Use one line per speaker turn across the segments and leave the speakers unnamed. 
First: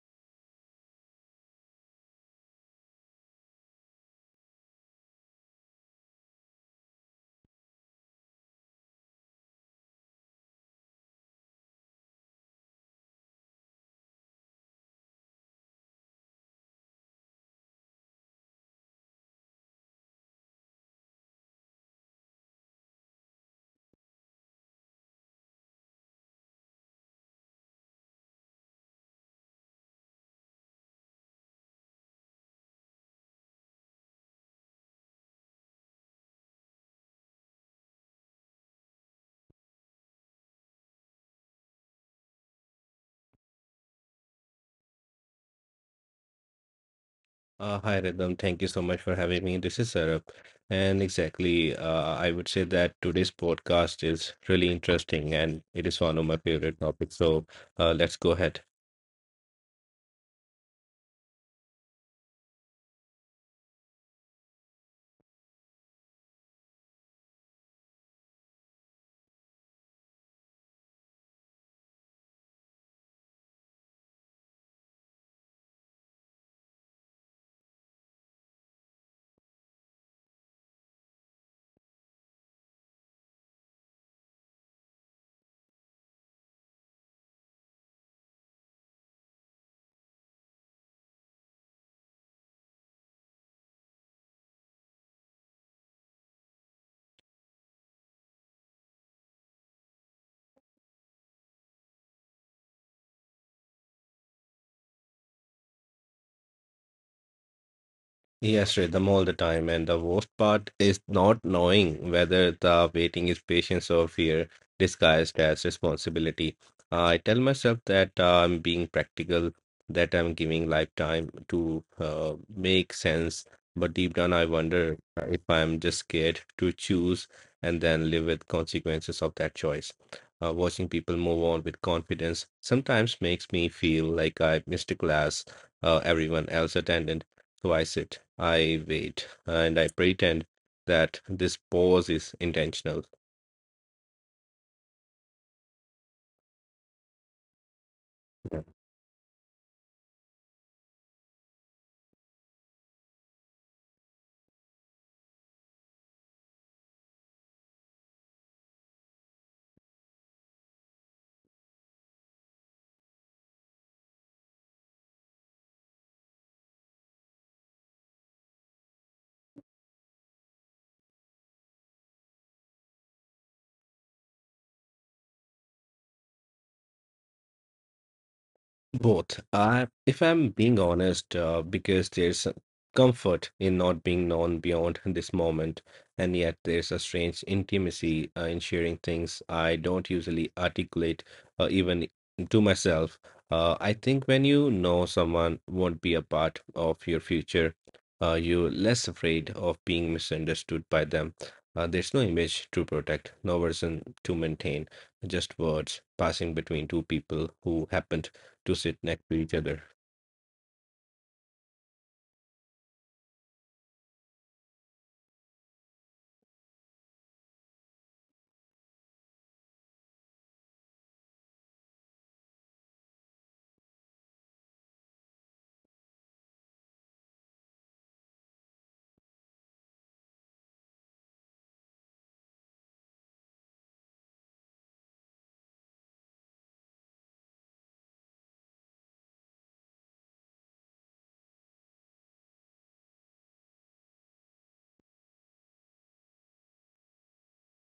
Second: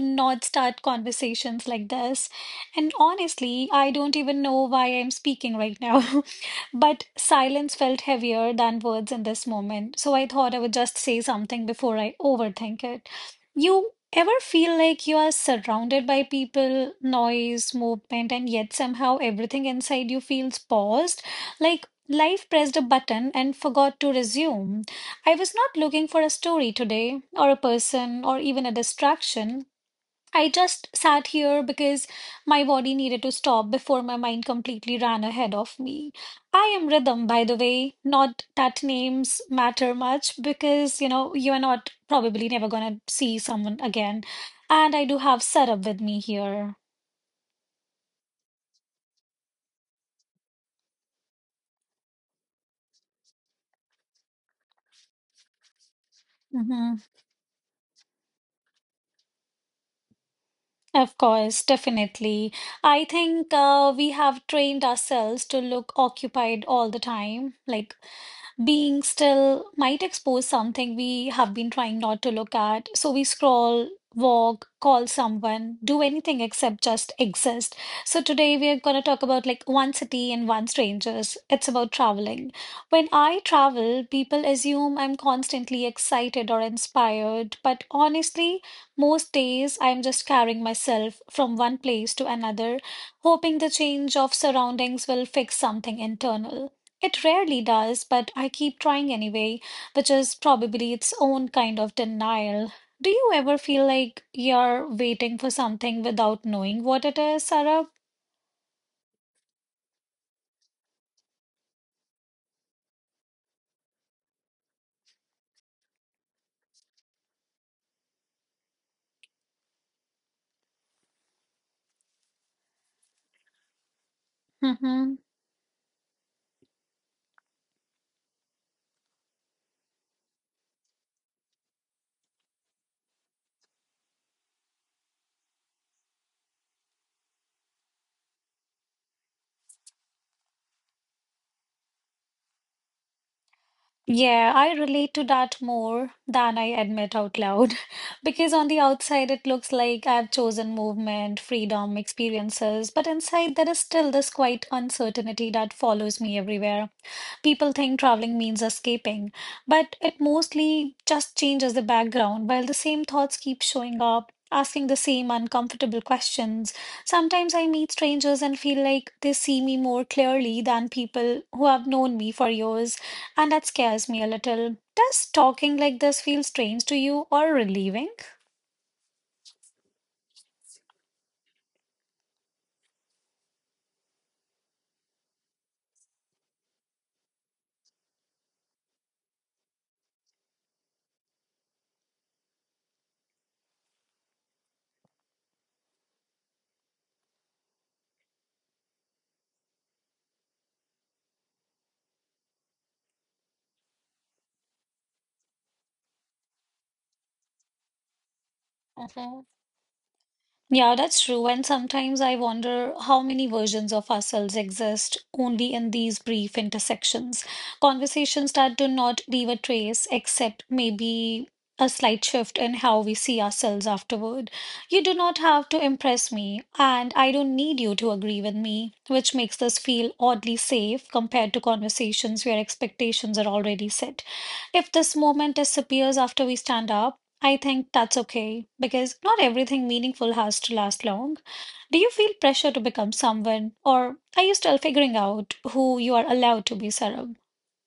not start conversations like this. And honestly, I don't even know why I'm speaking right now. But silence felt heavier than words in this moment. So I thought I would just say something before I overthink it. You ever feel like you are surrounded by people, noise, movement, and yet somehow everything inside you feels paused? Like life pressed a button and forgot to resume. I was not looking for a story today, or a person, or even a distraction. I just sat here because my body needed to stop before my mind completely ran ahead of me. I am Rhythm, by the way. Not that names matter much because, you know, you are not probably never gonna see someone again. And I do have Sarab with me here.
Hi, Rhythm. Thank you so much for having me. This is Saurabh. And exactly, I would say that today's podcast is really interesting and it is one of my favorite
Hmm.
topics. So let's go ahead.
Of course, definitely. I think we have trained ourselves to look occupied all the time. Like, being still might expose something we have been trying not to look at. So we scroll, walk, call someone, do anything except just exist. So today we are going to talk about like one city and one strangers. It's about traveling. When I travel, people assume I'm constantly excited or inspired, but honestly, most days I'm just carrying myself from one place to another, hoping the change of surroundings will fix something internal. It rarely does, but I keep trying anyway, which is probably its own kind of denial. Do you ever feel like you're waiting for something without knowing what it is, Sarah?
Yes, read them all the time, and the worst part is not knowing whether the waiting is patience or fear disguised as responsibility. I tell myself that I'm being practical, that I'm giving life time to make sense, but deep down I wonder
Mm-hmm.
if I'm just scared to choose and then live with consequences of that choice. Watching people move on with confidence sometimes makes me feel like I missed a class everyone else attended, so I sit, I wait, and I pretend that this pause is intentional.
Yeah, I relate to that more than I admit out loud. Because on the outside, it looks like I've chosen movement, freedom, experiences, but inside, there is still this quiet uncertainty that follows me everywhere. People think traveling means escaping, but it mostly just changes the background while the same thoughts keep showing up, asking the same uncomfortable questions. Sometimes I meet strangers and feel like they see me more clearly than people who have known me for years, and that scares me a little. Does talking like this feel strange to you or relieving?
Both. I, if I'm being honest, because there's a comfort in not being known beyond this moment, and yet there's a strange intimacy in sharing things I don't usually articulate, even to myself. I think when you know someone won't be a part of your future, you're less afraid of being misunderstood by them. There's no image to protect, no version to maintain, just words passing between two people who happen to sit next to
Mhm.
each other.
Yeah, that's true. And sometimes I wonder how many versions of ourselves exist only in these brief intersections, conversations that do not leave a trace except maybe a slight shift in how we see ourselves afterward. You do not have to impress me, and I don't need you to agree with me, which makes this feel oddly safe compared to conversations where expectations are already set. If this moment disappears after we stand up, I think that's okay because not everything meaningful has to last long. Do you feel pressure to become someone, or are you still figuring out who you are allowed to be, Sarab?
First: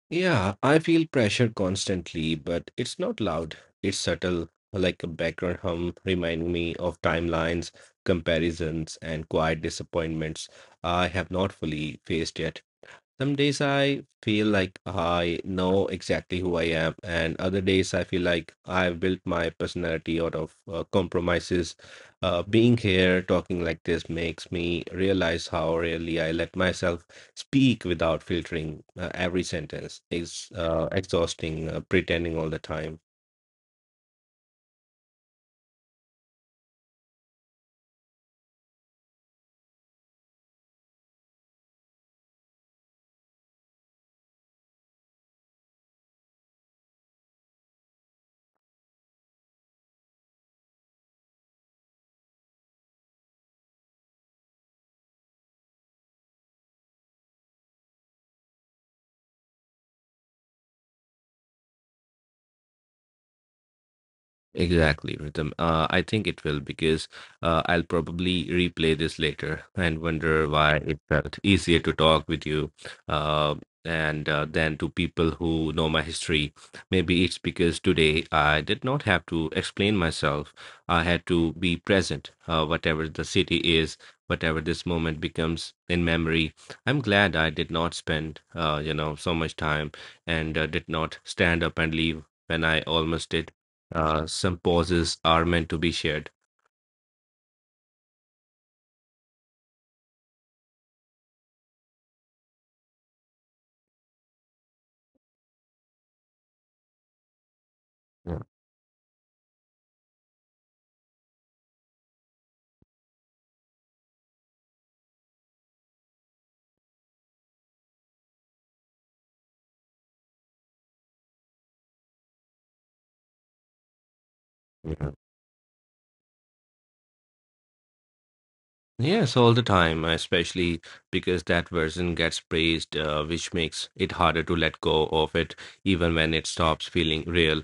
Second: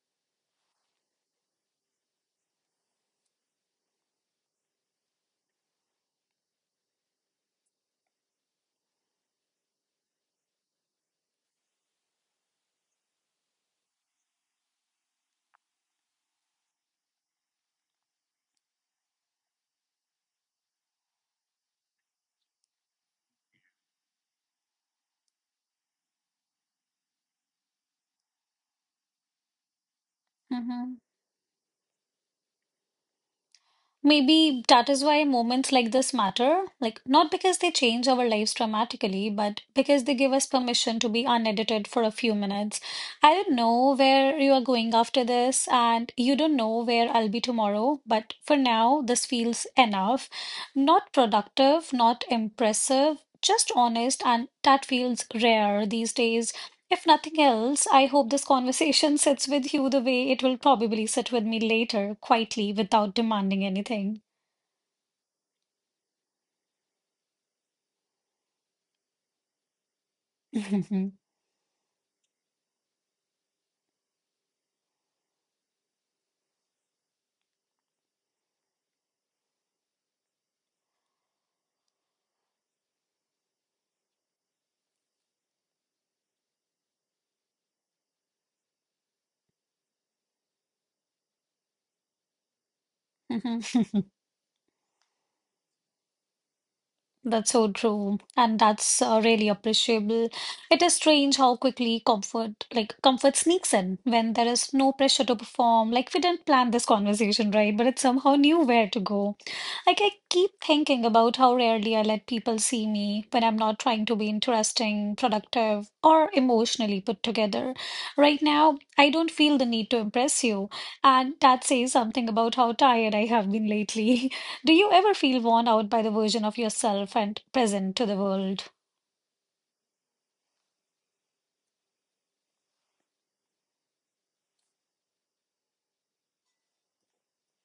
Yeah, I feel pressure constantly, but it's not loud. It's subtle, like a background hum, reminding me of timelines, comparisons, and quiet disappointments I have not fully faced yet. Some days I feel like I know exactly who I am, and other days I feel like I've built my personality out of compromises. Being here talking like this makes me realize how rarely I let myself speak without filtering every sentence. It's
Mm-hmm.
exhausting, pretending all the time.
Maybe that is why moments like this matter. Like, not because they change our lives dramatically, but because they give us permission to be unedited for a few minutes. I don't know where you are going after this, and you don't know where I'll be tomorrow, but for now, this feels enough. Not productive, not impressive, just honest, and that feels rare these days. If nothing else, I hope this conversation sits with you the way it will probably sit with me later, quietly, without demanding anything.
Exactly, Rhythm. I think it will because I'll probably replay this later and wonder why it felt easier to talk with you uh, and than to people who know my history. Maybe it's because today I did not have to explain myself. I had to be present, whatever the city is, whatever this moment becomes in memory. I'm glad I did not spend, so much time and did not stand up and leave when I almost did. Some pauses are meant to be shared.
That's so true, and that's really appreciable. It is strange how quickly comfort, like comfort, sneaks in when there is no pressure to perform. Like we didn't plan this conversation, right? But it somehow
Yeah,
knew where to go. Like I keep thinking about how rarely I let people see me when I'm not trying to be interesting, productive, or emotionally put together. Right now, I don't feel the need to impress you, and that says something about how tired I have been lately. Do you
yeah,
ever feel worn out by the version of yourself and present to the world?
yes, all the time, especially because that version gets praised, which makes it harder to let go of it, even when it stops feeling real.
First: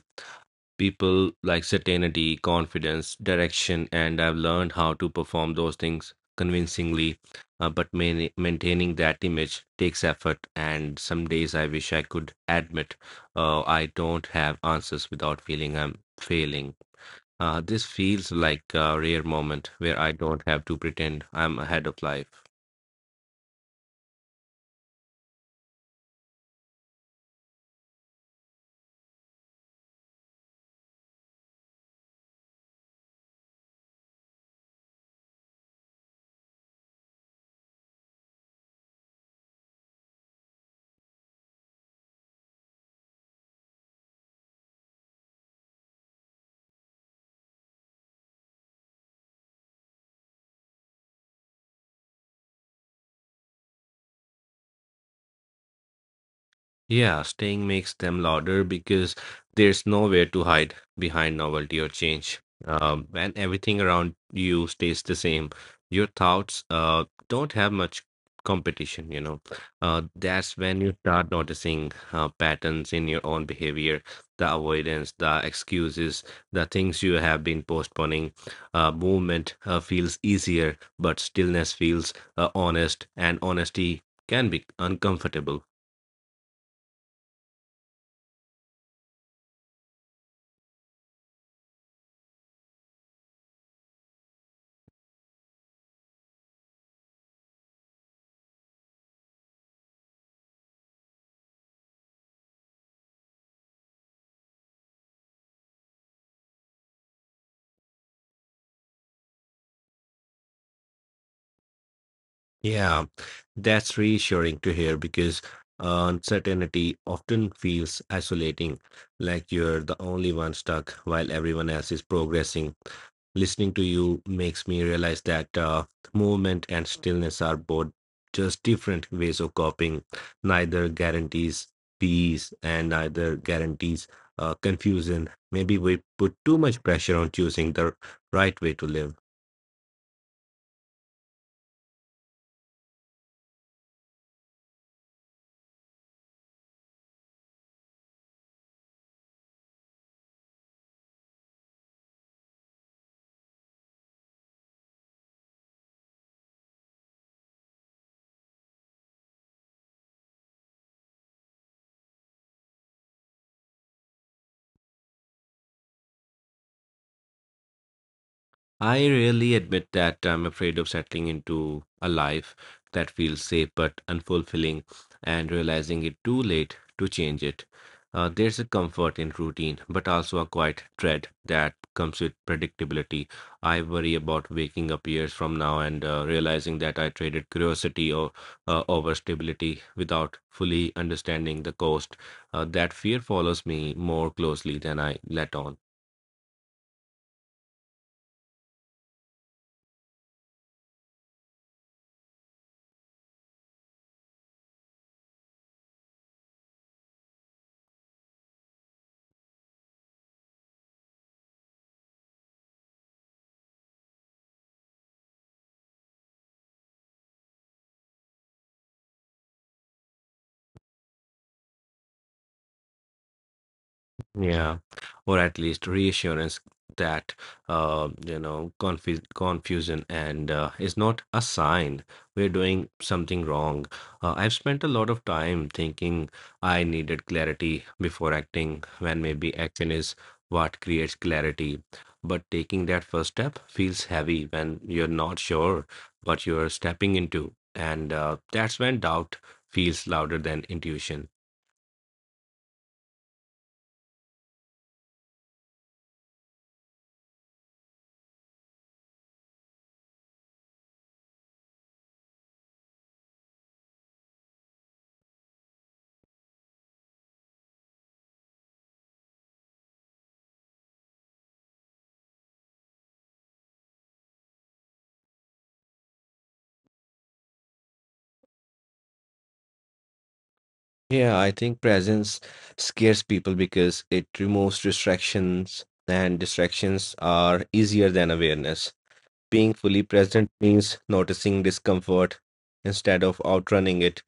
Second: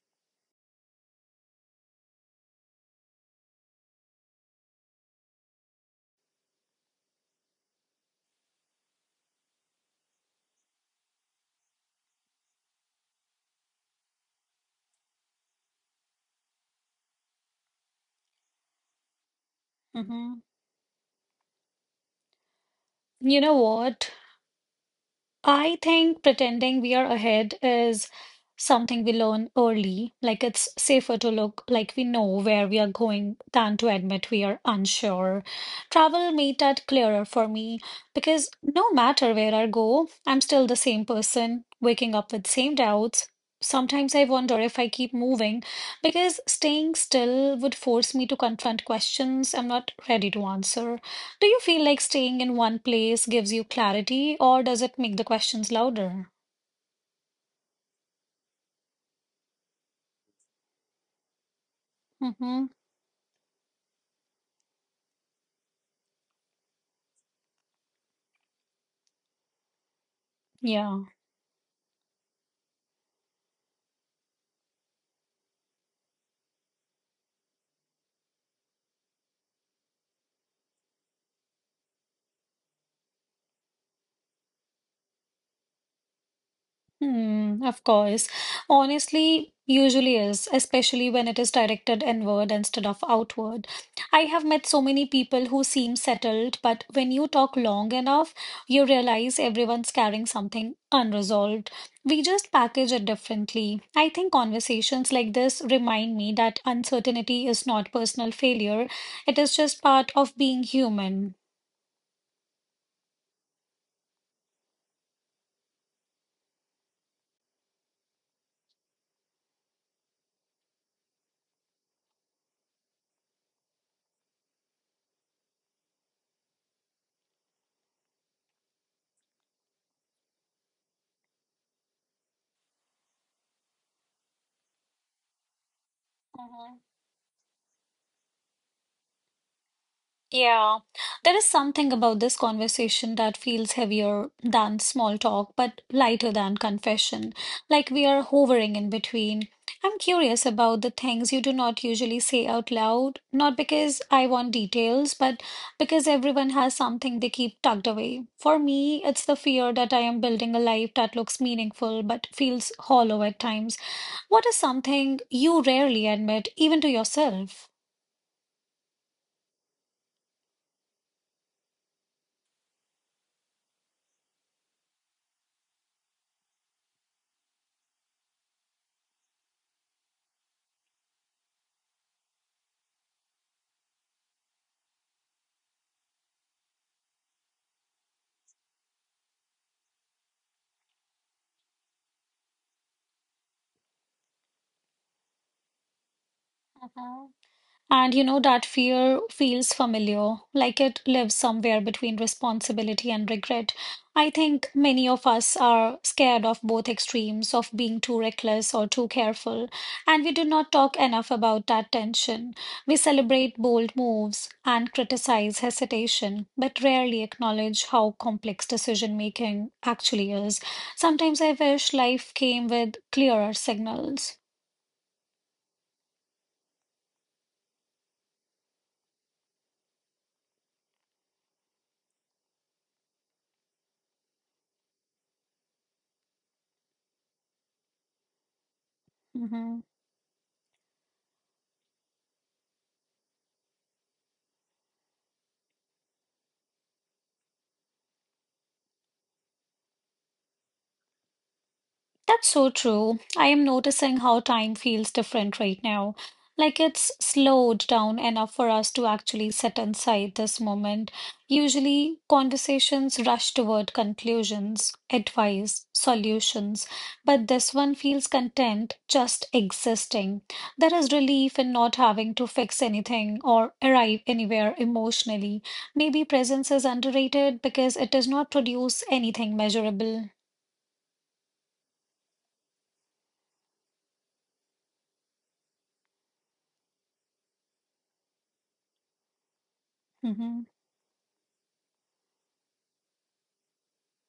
People like certainty, confidence, direction, and I've learned how to perform those things convincingly, but maintaining that image takes effort, and some days I wish I could admit, I don't have answers without feeling I'm failing. This feels like a rare moment where I don't
Mhm.
have to pretend I'm ahead of life.
You know what? I think pretending we are ahead is something we learn early. Like it's safer to look like we know where we are going than to admit we are unsure. Travel made that clearer for me because no matter where I go, I'm still the same person, waking up with same doubts. Sometimes I wonder if I keep moving because staying still would force me to confront questions I'm not ready to answer. Do you feel like staying in one place gives you clarity, or does it make the questions louder?
Yeah, staying makes them louder because there's nowhere to hide behind novelty or change.
Mm-hmm.
When everything around you stays the same, your thoughts don't have much competition. That's when you
Yeah.
start noticing patterns in your own behavior, the avoidance, the excuses, the things you have been postponing. Movement feels easier, but stillness feels honest, and honesty can be uncomfortable.
Hmm, of course. Honestly, usually is, especially when it is directed inward instead of outward. I have met so many people who seem settled, but when you talk long enough, you realize everyone's carrying something unresolved. We just package it differently. I think conversations like this remind me that uncertainty is not personal failure, it is just part of being human.
Yeah, that's reassuring to hear because uncertainty often feels isolating, like you're the only one stuck while everyone else is progressing. Listening to you makes me realize that movement and stillness are both just different ways of coping. Neither guarantees peace and neither guarantees confusion. Maybe we put too much pressure on choosing the right way to live.
Yeah, there is something about this conversation that feels heavier than small talk, but lighter than confession. Like we are hovering in between. I'm curious about the things you do not usually say out loud, not because I want details, but because everyone has something they keep tucked away. For me, it's the fear that I am building a life that looks meaningful but feels hollow at times. What is something you rarely admit, even to yourself?
I really admit that I'm afraid of settling into a life that feels safe but unfulfilling and realizing it too late to change it. There's a comfort in routine, but also a quiet dread that comes with predictability. I worry about waking up years from now and realizing that I traded curiosity or over stability without fully understanding the cost. That fear follows me more closely than I let on.
And you know, that fear feels familiar, like it lives somewhere between responsibility and regret. I think many of us are scared of both extremes, of being too reckless or too careful, and we do not talk enough about that tension. We celebrate bold moves and criticize hesitation, but rarely acknowledge how complex decision making actually is. Sometimes I wish life came with clearer signals.
Yeah, or at least reassurance that confusion and is not a sign we're doing something wrong. I've spent a lot of time thinking I needed clarity before acting, when maybe
Mhm.
action is what creates clarity. But taking that first step feels heavy when you're not sure what you're stepping into, and that's when doubt feels louder than intuition.
That's so true. I am noticing how time feels different right now. Like it's slowed down enough for us to actually sit inside this moment. Usually, conversations rush toward conclusions, advice, solutions, but this one feels content just existing. There is relief in not having to fix anything or arrive anywhere emotionally. Maybe presence is underrated because it does not produce anything measurable.
Yeah, I think presence scares people because it removes distractions, and distractions are easier than awareness. Being fully present
Hmm.
means noticing discomfort instead of outrunning it.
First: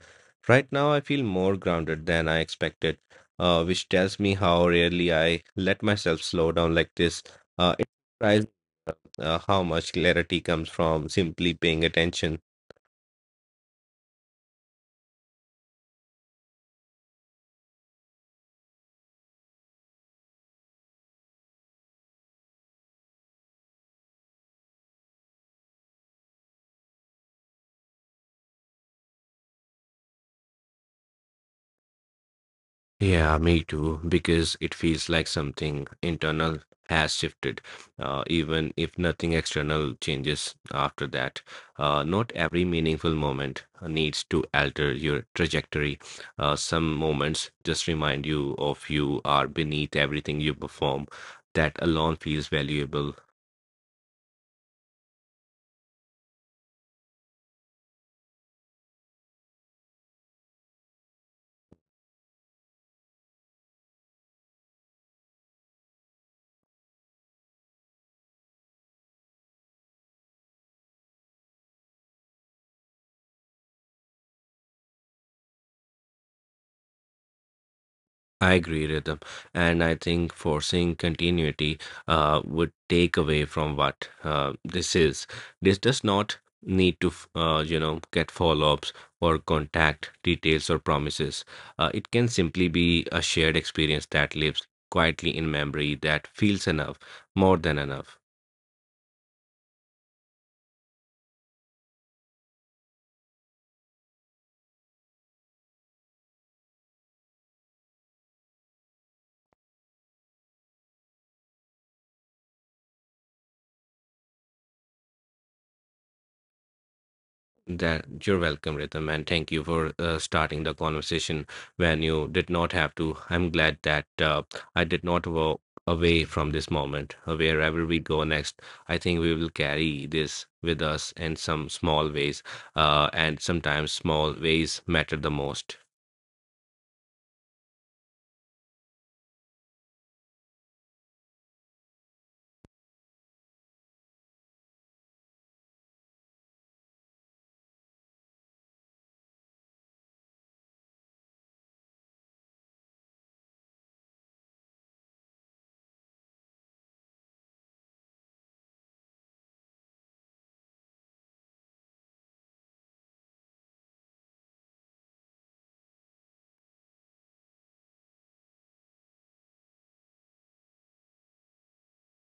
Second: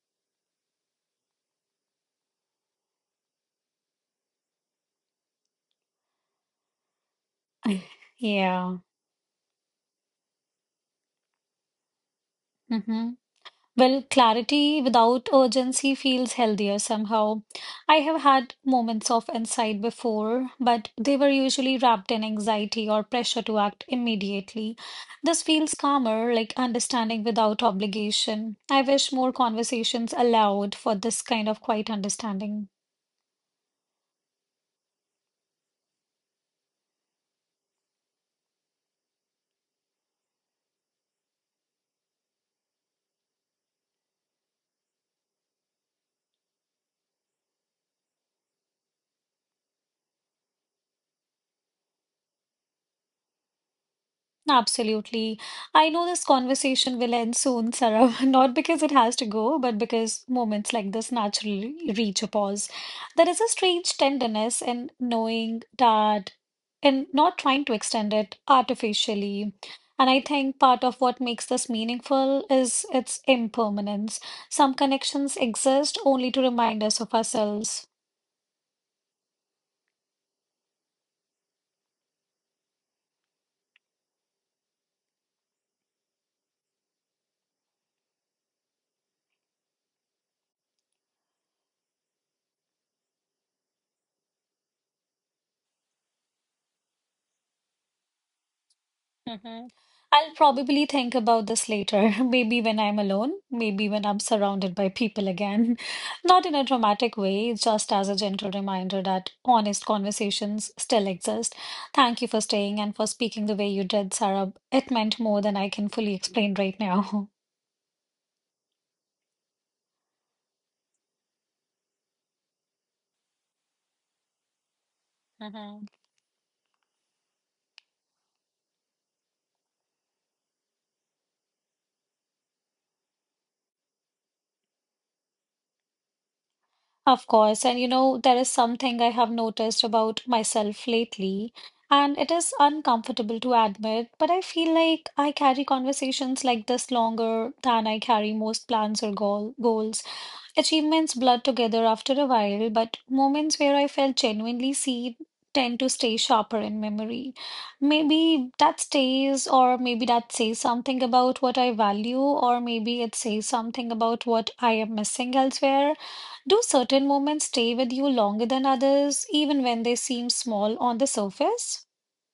Right now, I feel more grounded than I expected, which tells me how rarely I let myself slow down like this. It surprises
Yeah.
how much clarity comes from simply paying attention.
Hmm. Well, clarity without urgency feels healthier somehow. I have had moments of insight before, but they were usually wrapped in anxiety or pressure to act immediately. This feels calmer, like understanding without obligation. I wish more conversations allowed for this kind of quiet understanding.
Yeah, me too, because it feels like something internal has shifted, even if nothing external changes after that. Not every meaningful moment needs to alter your trajectory. Some moments just remind you of you are beneath everything you perform. That alone feels valuable.
Absolutely. I know this conversation will end soon, Sarah, not because it has to go, but because moments like this naturally reach a pause. There is a strange tenderness in knowing that and not trying to extend it artificially. And I think part of what makes this meaningful is its impermanence. Some connections exist only to remind us of ourselves.
I agree, Rhythm. And I think forcing continuity would take away from what this is. This does not need to, get follow-ups or contact details or promises. It can simply be a shared experience that lives quietly in memory that feels enough, more than enough.
Mhm. I'll probably think about this later, maybe when I'm alone, maybe when I'm surrounded by people again. Not in a dramatic way, just as a gentle reminder that honest conversations still exist. Thank you for staying and for speaking the way you did, Sarah. It meant more than I can fully explain right now.
That you're welcome, Rhythm, and thank you for starting the conversation when you did not have to. I'm glad that I did not walk
Mhm.
away from this moment. Wherever we go next, I think we will carry this with us in some small ways, and sometimes small ways matter the most.
Of course, and you know, there is something I have noticed about myself lately, and it is uncomfortable to admit, but I feel like I carry conversations like this longer than I carry most plans or goals. Achievements blur together after a while, but moments where I felt genuinely seen tend to stay sharper in memory. Maybe that stays, or maybe that says something about what I value, or maybe it says something about what I am missing elsewhere. Do certain moments stay with you longer than others, even when they seem small on the surface?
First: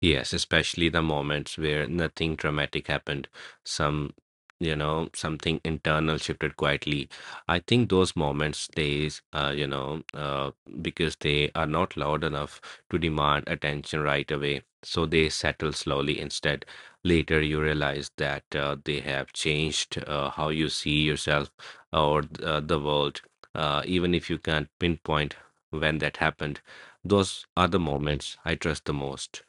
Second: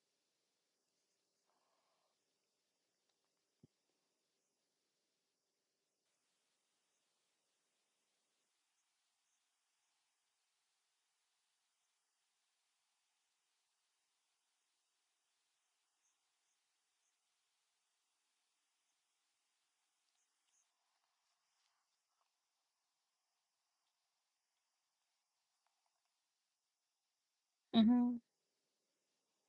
Yes, especially the moments where nothing dramatic happened, some, something internal shifted quietly. I think those moments stays, because they are not loud enough to demand attention right away. So they settle slowly instead. Later, you realize that they have changed how you see yourself or the world, even if you can't pinpoint when that happened. Those are the
Hmm.
moments I trust the most.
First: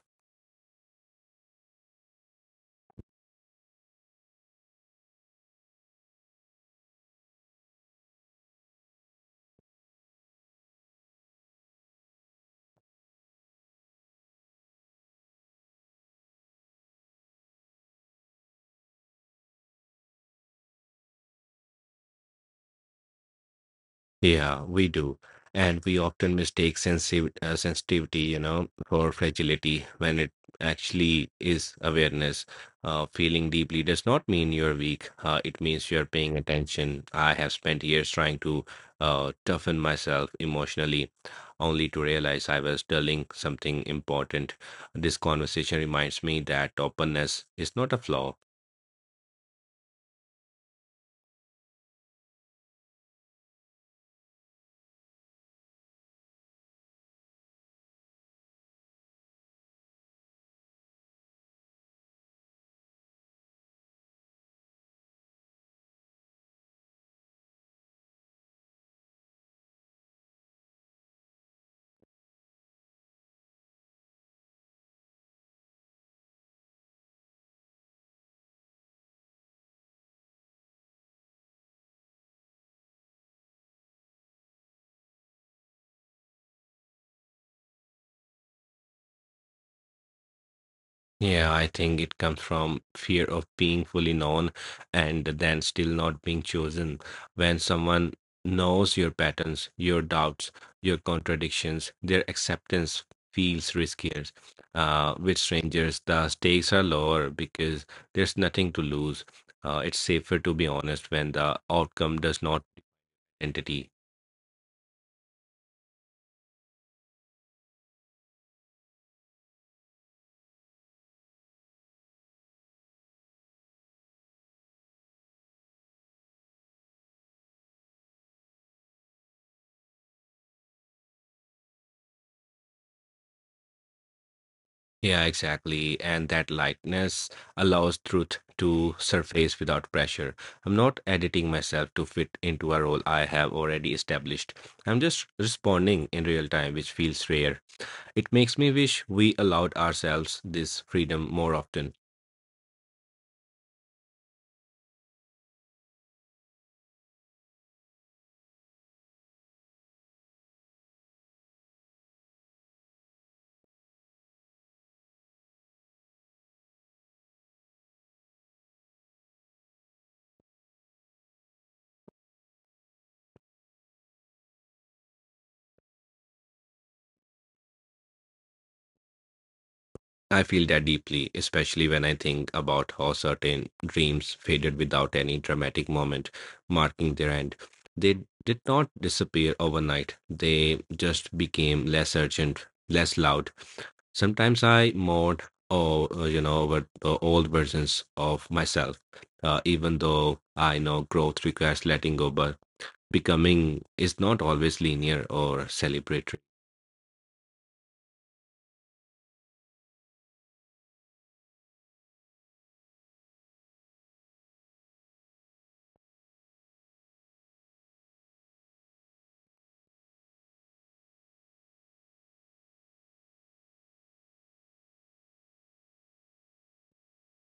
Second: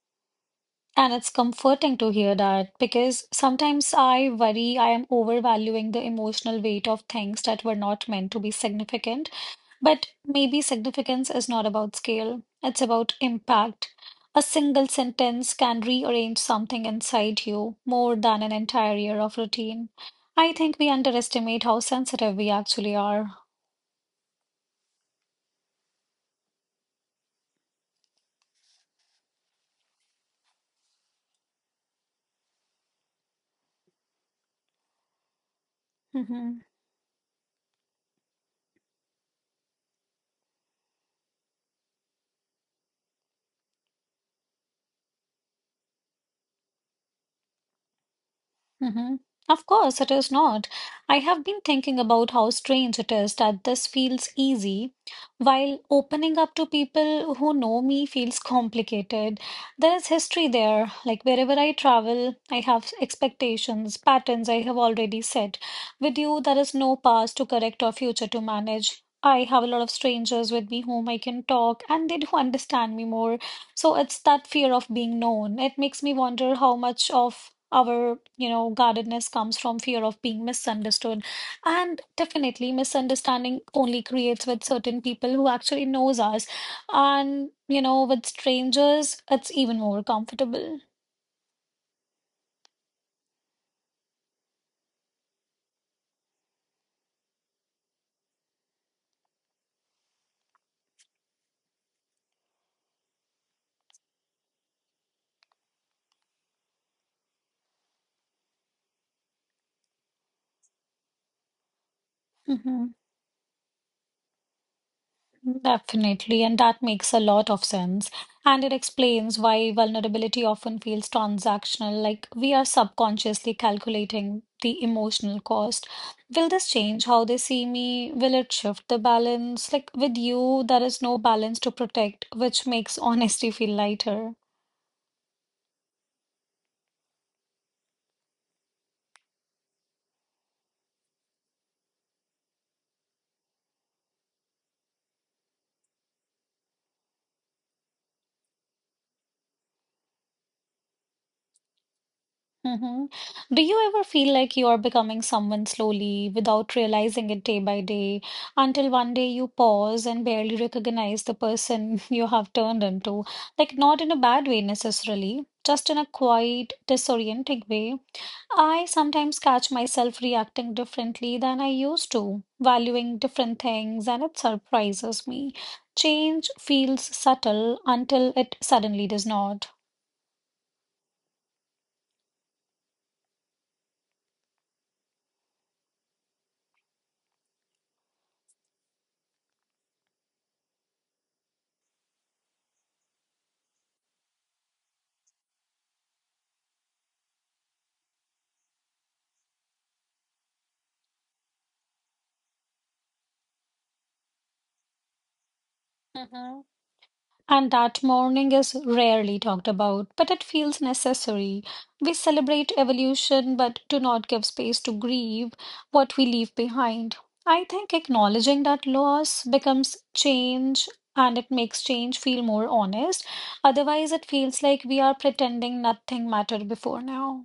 And it's comforting to hear that because sometimes I worry I am overvaluing the emotional weight of things that were not meant to be significant. But maybe significance is not about scale, it's about impact. A single sentence can rearrange something inside you more than an entire year of routine. I think we underestimate how sensitive we actually are.
Yeah, we do. And we often mistake sensitivity for fragility when it actually is awareness. Feeling deeply does not mean you're weak. It means you're paying attention. I have spent years trying to toughen myself emotionally, only to realize I was dulling something important. This conversation reminds me that openness is not a flaw.
Hmm. Of course, it is not. I have been thinking about how strange it is that this feels easy, while opening up to people who know me feels complicated. There is history there. Like wherever I travel, I have expectations, patterns I have already set. With you, there is no past to correct or future to manage. I have a lot of strangers with me whom I can talk, and they do understand me more. So it's that fear of being known. It makes me wonder how much of our, you know, guardedness comes from fear of being misunderstood. And definitely misunderstanding only creates with certain people who actually knows us. And, you know, with strangers, it's even more comfortable.
Yeah, I think it comes from fear of being fully known and then still not being chosen. When someone knows your patterns, your doubts, your contradictions, their acceptance feels riskier. With strangers, the stakes are lower because there's nothing to lose. It's safer to be honest when the outcome does not
Hmm.
identity.
Definitely, and that makes a lot of sense. And it explains why vulnerability often feels transactional, like we are subconsciously calculating the emotional cost. Will this change how they see me? Will it shift the balance? Like with you, there is no balance to protect, which makes honesty feel lighter.
Yeah, exactly. And that lightness allows truth to surface without pressure. I'm not editing myself to fit into a role I have already established. I'm just responding in real time, which feels rare. It makes me wish we allowed ourselves this freedom more often.
Hmm. Do you ever feel like you are becoming someone slowly without realizing it day by day until one day you pause and barely recognize the person you have turned into? Like, not in a bad way necessarily, just in a quiet, disorienting way. I sometimes catch myself reacting differently than I used to, valuing different things, and it surprises me. Change feels subtle until it suddenly does not.
I feel that deeply, especially when I think about how certain dreams faded without any dramatic moment marking their end. They did not disappear overnight, they just became less urgent, less loud. Sometimes I mourn, over the old versions of myself, even though I know growth requires letting go, but becoming is not always linear or celebratory.
Mm-hmm. And that mourning is rarely talked about, but it feels necessary. We celebrate evolution but do not give space to grieve what we leave behind. I think acknowledging that loss becomes change and it makes change feel more honest. Otherwise, it feels like we are pretending nothing mattered before now.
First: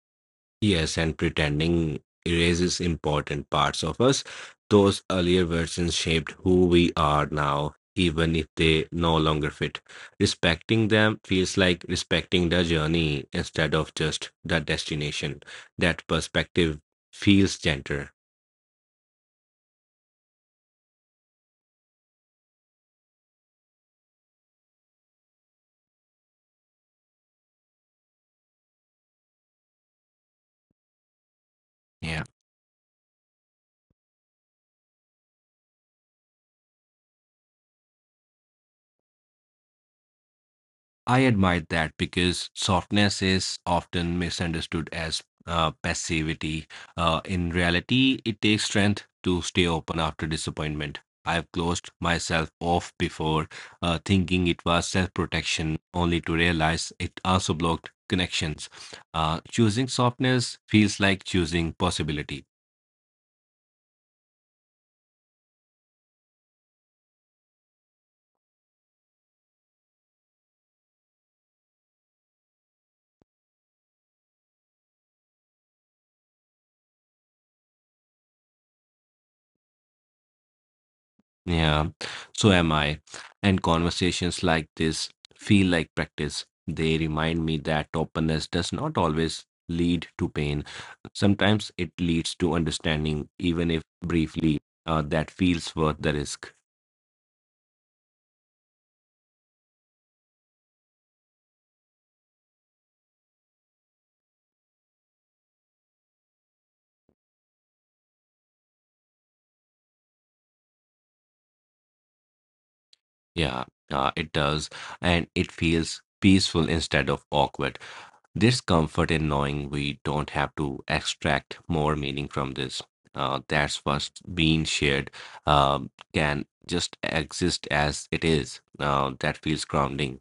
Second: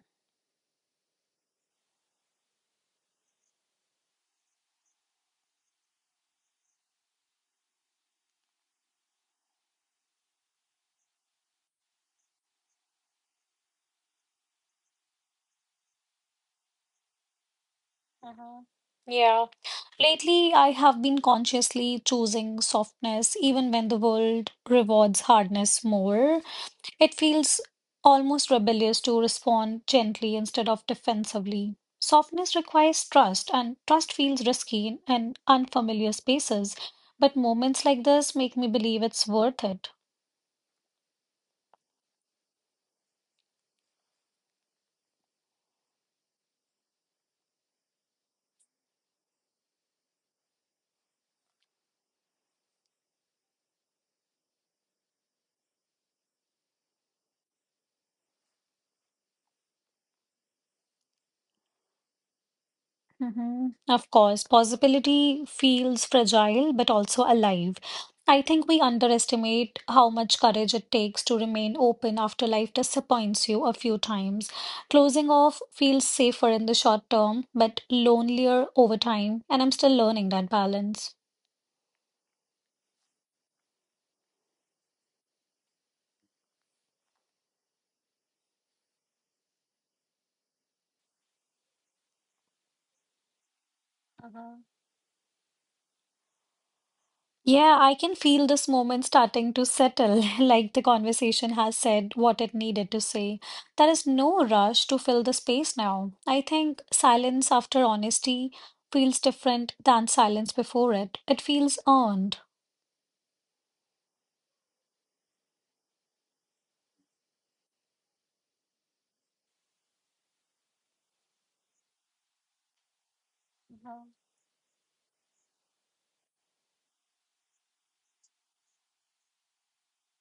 Yes, and pretending erases important parts of us. Those earlier versions shaped who we are now, even if they no longer fit. Respecting them feels like respecting the journey instead of just the destination. That perspective feels gentler.
Mhm. Yeah. Lately, I have been consciously choosing softness even when the world rewards hardness more. It feels almost rebellious to respond gently instead of defensively.
Yeah.
Softness requires trust, and trust feels risky in unfamiliar spaces, but moments like this make me believe it's worth it.
I admire that because softness is often misunderstood as passivity. In reality, it takes strength to stay open after disappointment. I've closed myself off before, thinking it was self protection, only to realize it also blocked connections. Choosing softness feels like choosing possibility.
Hmm. Of course, possibility feels fragile but also alive. I think we underestimate how much courage it takes to remain open after life disappoints you a few times. Closing off feels safer in the short term, but lonelier over time, and I'm still learning that balance.
Yeah, so am I. And conversations like this feel like practice. They remind me that openness does not always lead to pain. Sometimes it leads to understanding, even if briefly, that feels worth the risk.
Yeah, I can feel this moment starting to settle, like the conversation has said what it needed to say. There is no rush to fill the space now. I think silence after honesty feels different than silence before it. It feels earned.
Yeah, it does. And it feels peaceful instead of awkward. There's comfort in knowing we don't have to extract more meaning from this. That's what's being shared can just exist as it is. That feels grounding.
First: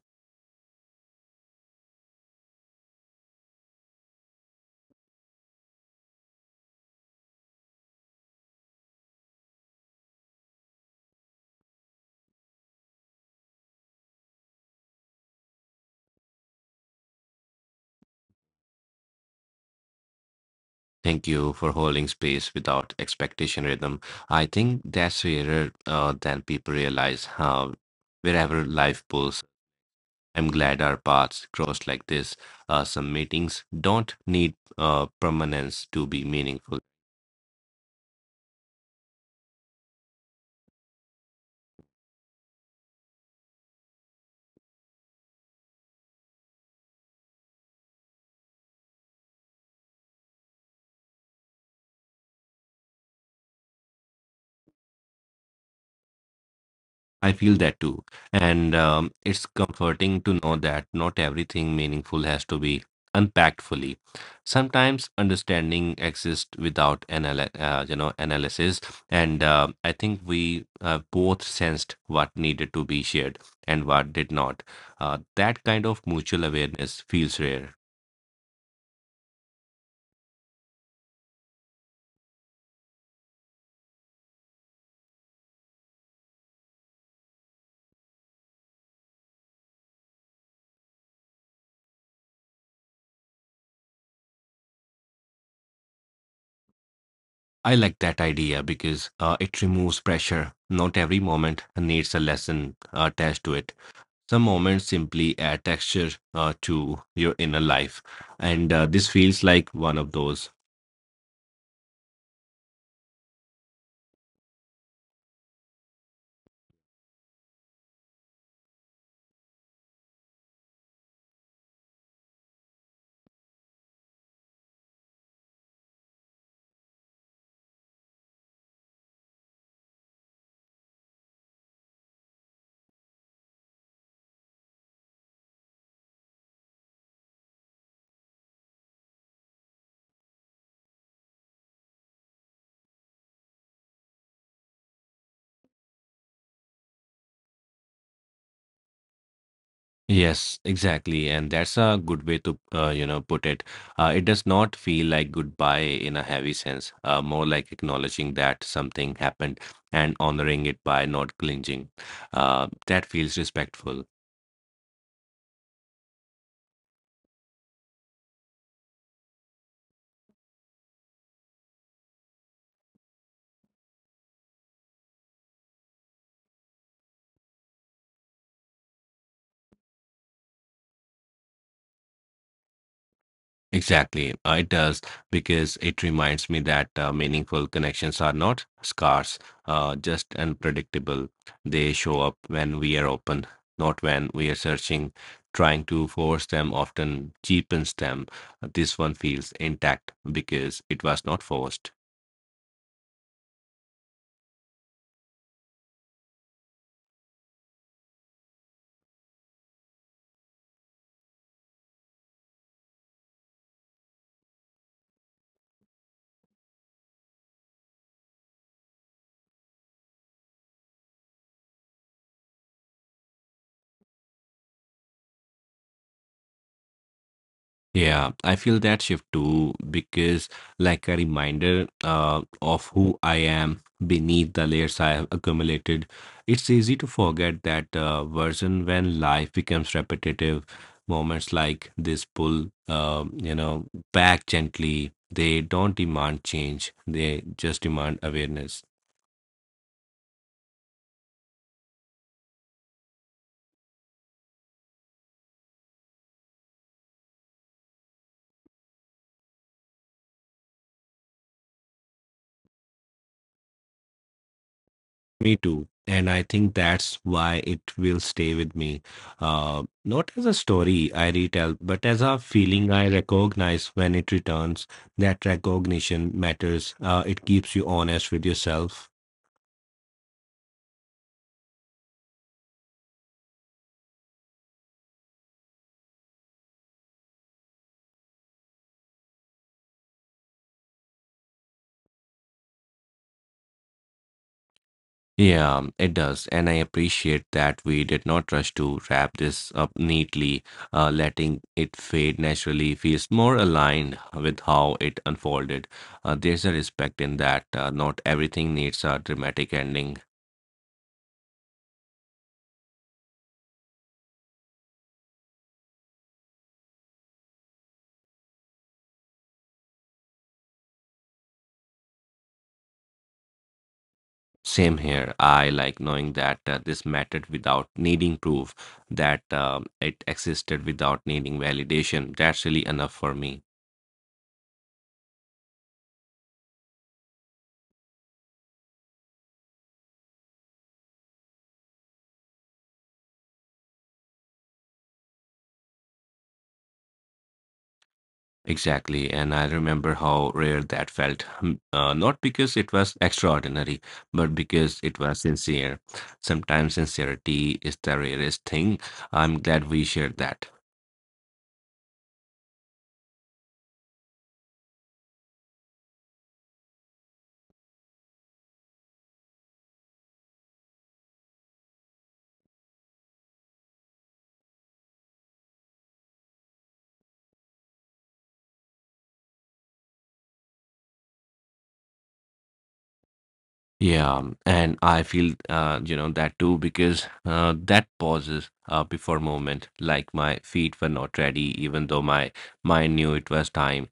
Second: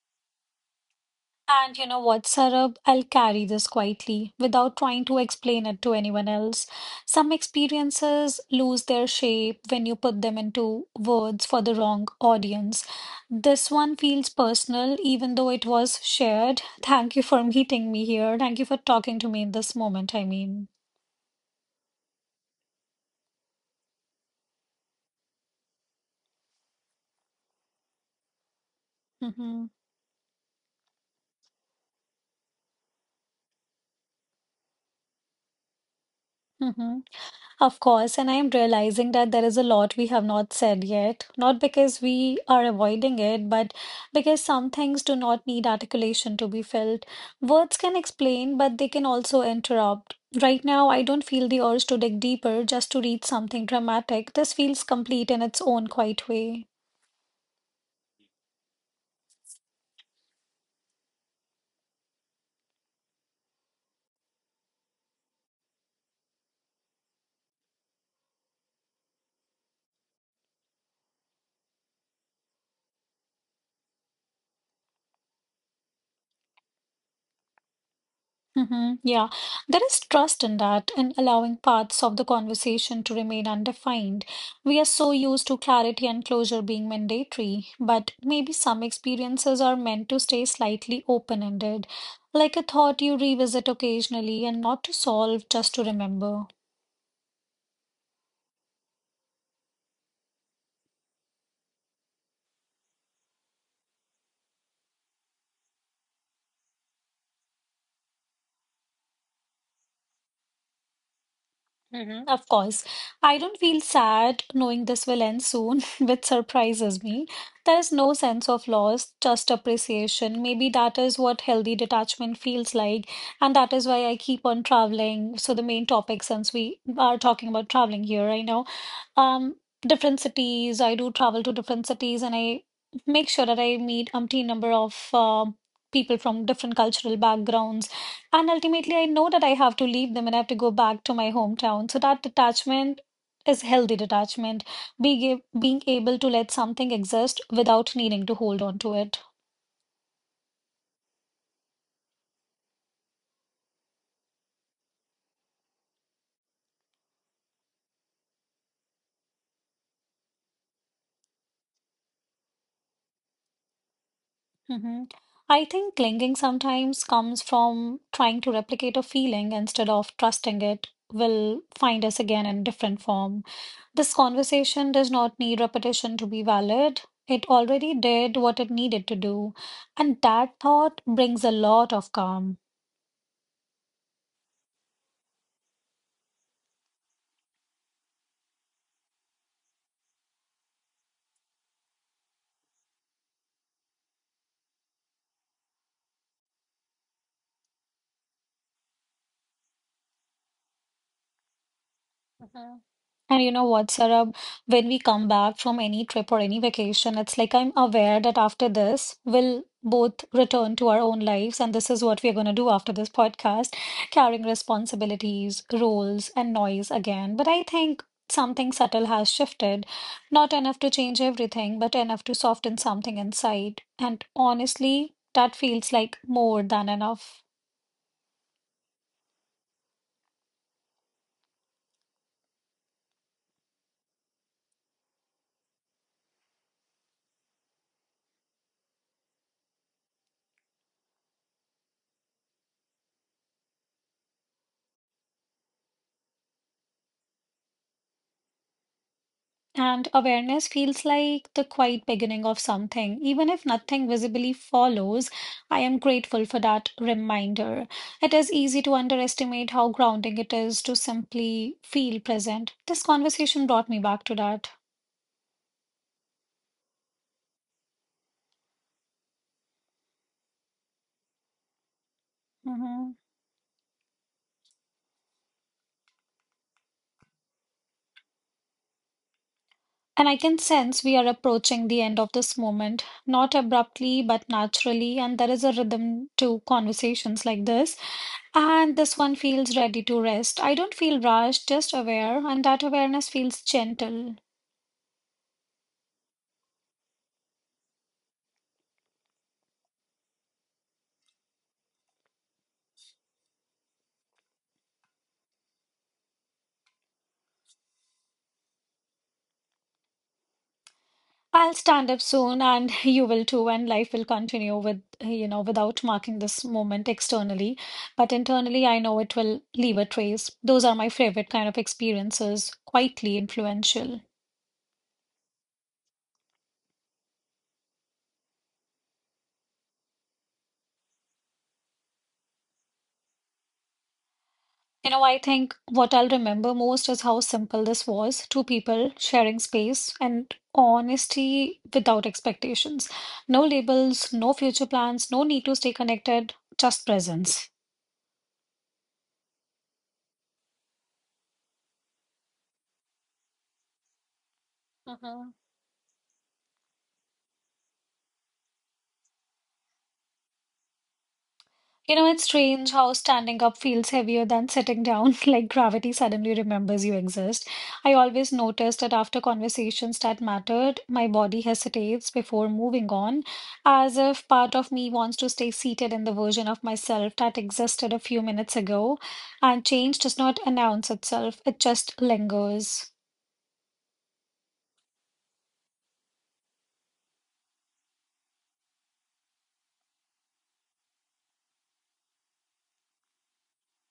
And you know what, Sarab? I'll carry this quietly without trying to explain it to anyone else. Some experiences lose their shape when you put them into words for the wrong audience. This one feels personal, even though it was shared. Thank you for meeting me here. Thank you for talking to me in this moment, I mean.
Thank you for holding space without expectation, rhythm. I think that's rarer than people realize how wherever life pulls
Mm-hmm.
I'm glad our paths crossed like this. Some meetings don't need permanence to be meaningful.
Mm-hmm. Of course, and I am realizing that there is a lot we have not said yet, not because we are avoiding it, but because some things do not need articulation to be felt. Words can explain, but they can also interrupt. Right now, I don't feel the urge to dig deeper just to read something dramatic. This feels complete in its own quiet way.
I feel that too. And it's comforting to know that not everything meaningful has to be unpacked fully. Sometimes understanding exists without analysis, and I think we both sensed what needed to be shared and what did not. That kind of mutual awareness feels rare.
Hmm. Yeah, there is trust in that, in allowing paths of the conversation to remain undefined. We are so used to clarity and closure being mandatory, but maybe some experiences are meant to stay slightly open-ended, like a thought you revisit occasionally and not to solve, just to remember.
I like that idea because it removes pressure. Not every moment needs a lesson attached to it. Some moments simply add texture to your inner life. And this feels like one of those.
Hmm. Of course. I don't feel sad knowing this will end soon, which surprises me. There is no sense of loss, just appreciation. Maybe that is what healthy detachment feels like, and that is why I keep on traveling. So the main topic, since we are talking about traveling here right now, um, different cities. I do travel to different cities, and I make sure that I meet umpteen number of people from different cultural backgrounds. And ultimately, I know that I have to leave them and I have to go back to my hometown. So that detachment is healthy detachment, being, being able to let something exist without needing to hold on to it.
Yes, exactly. And that's a good way to, put it. It does not feel like goodbye in a heavy sense, more like acknowledging that something happened and honoring it by not clinging. That feels respectful.
Hmm. I think clinging sometimes comes from trying to replicate a feeling instead of trusting it will find us again in different form. This conversation does not need repetition to be valid. It already did what it needed to do, and that thought brings a lot of calm.
Exactly. It does because it reminds me that meaningful connections are not scarce, just unpredictable. They show up when we are open, not when we are searching. Trying to force them often cheapens them. This one feels intact because it was not forced.
And you know what, Sarab, when we come back from any trip or any vacation, it's like I'm aware that after this, we'll both return to our own lives. And this is what we're going to do after this podcast, carrying responsibilities, roles, and noise again. But I think something subtle has shifted. Not enough to change everything, but enough to soften something inside. And honestly, that feels like more than enough.
Yeah, I feel that shift too because, like, a reminder of who I am beneath the layers I have accumulated. It's easy to forget that version when life becomes repetitive. Moments like this pull, back gently. They don't demand change, they just demand awareness.
And awareness feels like the quiet beginning of something. Even if nothing visibly follows, I am grateful for that reminder. It is easy to underestimate how grounding it is to simply feel present. This conversation brought me back to that.
Me too. And I think that's why it will stay with me. Not as a story I retell, but as a feeling I
Mhm.
recognize when it returns. That recognition matters. It keeps you honest with yourself.
And I can sense we are approaching the end of this moment, not abruptly, but naturally. And there is a rhythm to conversations like this. And this one feels ready to rest. I don't feel rushed, just aware, and that awareness feels gentle.
Yeah, it does. And I appreciate that we did not rush to wrap this up neatly. Letting it fade naturally feels more aligned with how it unfolded. There's a respect in that. Not everything needs a dramatic ending.
I'll stand up soon and you will too, and life will continue with, without marking this moment externally. But internally, I know it will leave a trace. Those are my favorite kind of experiences, quietly influential.
Same here. I like knowing that this mattered without needing proof, that it existed without needing validation. That's really enough for me.
You know, I think what I'll remember most is how simple this was. Two people sharing space and honesty without expectations. No labels, no future plans, no need to stay connected, just presence.
Exactly. And I remember how rare that felt. Hmm. Not because it was extraordinary, but because it was
Mhm.
sincere. Sometimes sincerity is the rarest thing. I'm glad we shared that.
You know, it's strange how standing up feels heavier than sitting down, like gravity suddenly remembers you exist. I always notice that after conversations that mattered, my body hesitates before moving on, as if part of me wants to stay seated in the version of myself that existed a few minutes ago, and change does not announce itself, it just lingers.
Yeah, and I feel that too because that pauses before movement, like my feet were not ready, even though my mind knew it was time.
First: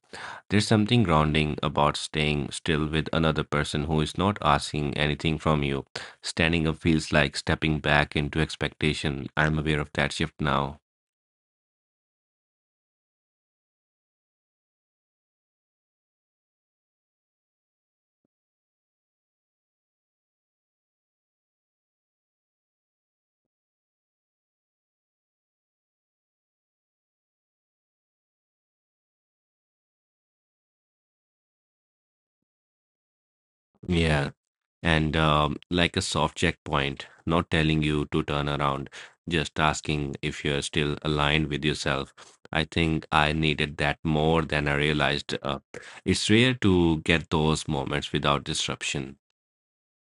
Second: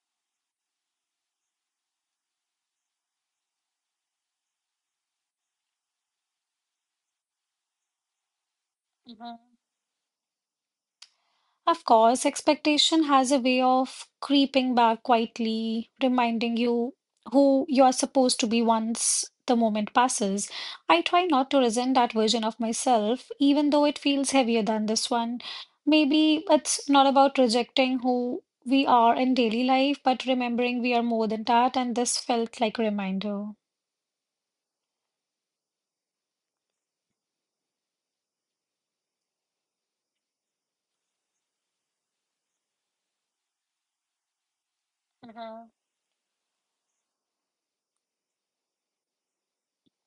There's something grounding about staying still with another person who is not asking anything from you. Standing up feels like stepping back into expectation.
Mhm.
I'm aware of that shift now.
Of course, expectation has a way of creeping back quietly, reminding you who you are supposed to be once the moment passes. I try not to resent that version of myself, even though it feels heavier than this one. Maybe it's not about rejecting who we are in daily life, but remembering we are more than that, and this felt like a reminder.
Yeah. And like a soft checkpoint, not telling you to turn around, just asking if you're still aligned with yourself. I think I needed that more than I realized.
Mhm.
It's rare to get those moments without disruption.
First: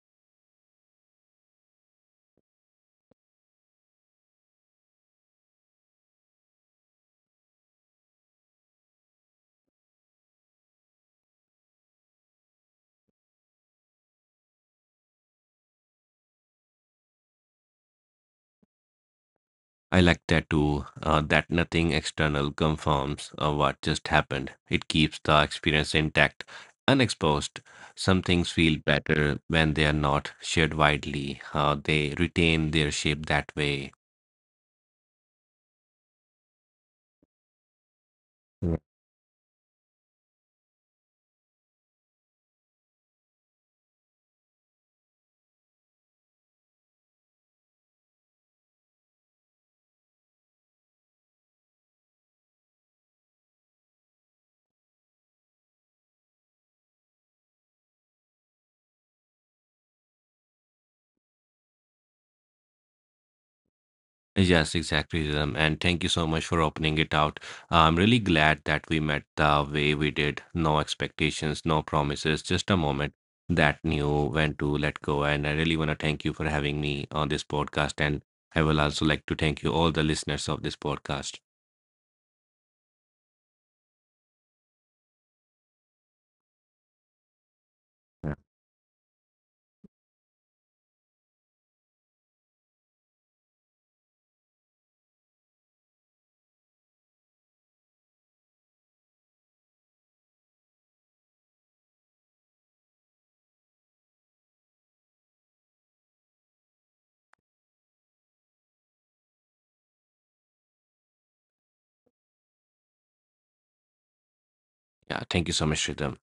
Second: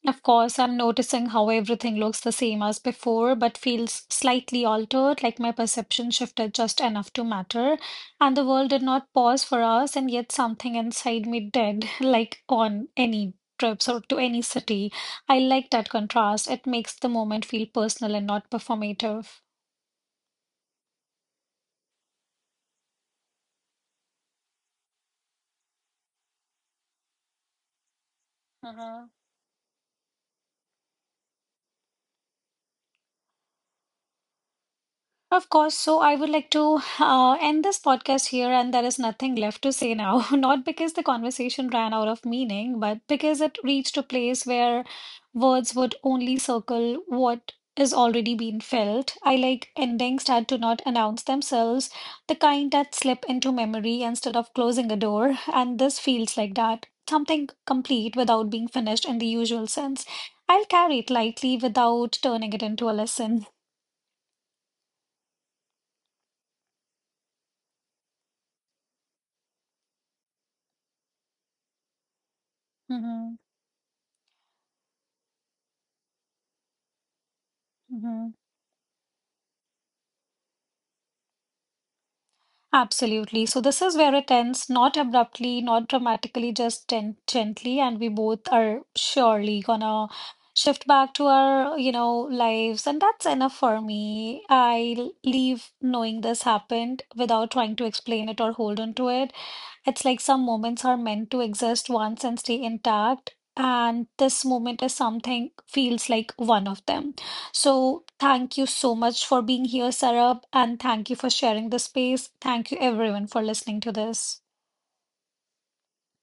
Of course, I'm noticing how everything looks the same as before, but feels slightly altered, like my perception shifted just enough to matter. And the world did not pause for us, and yet something inside me did, like on any trips or to any city. I like that contrast. It makes the moment feel personal and not performative.
I like that too, that nothing external confirms what just happened. It keeps the experience intact, unexposed. Some things feel
Uh-huh.
better when they are not shared widely. They retain their shape that way.
Of course. So I would like to end this podcast here, and there is nothing left to say now. Not because the conversation ran out of meaning, but because it reached a place where words would only circle what is already been felt. I like endings that do not announce themselves, the kind that slip into memory instead of closing a door. And this feels like that. Something complete without being finished in the usual sense. I'll carry it lightly without turning it into a lesson.
Yes, exactly, Rhythm. And thank you so much for opening it out. I'm really glad that we met the way we did. No expectations, no promises, just a moment
Hmm.
that knew when to let go. And I really want to thank you for having me on this podcast. And
Hmm.
I will also like to thank you, all the listeners of this podcast.
Absolutely. So this is where it ends, not abruptly, not dramatically, just gently, and we
Yeah,
both are surely gonna shift back to our, lives, and that's enough for me. I leave knowing this happened without trying to explain it or hold on to it. It's like some moments are meant to exist once and stay intact, and this moment is something feels like one of them. So thank you so much for being here, Sarab, and thank you for sharing the space. Thank you everyone for listening to this.
Yeah, thank you so much, Rhythm.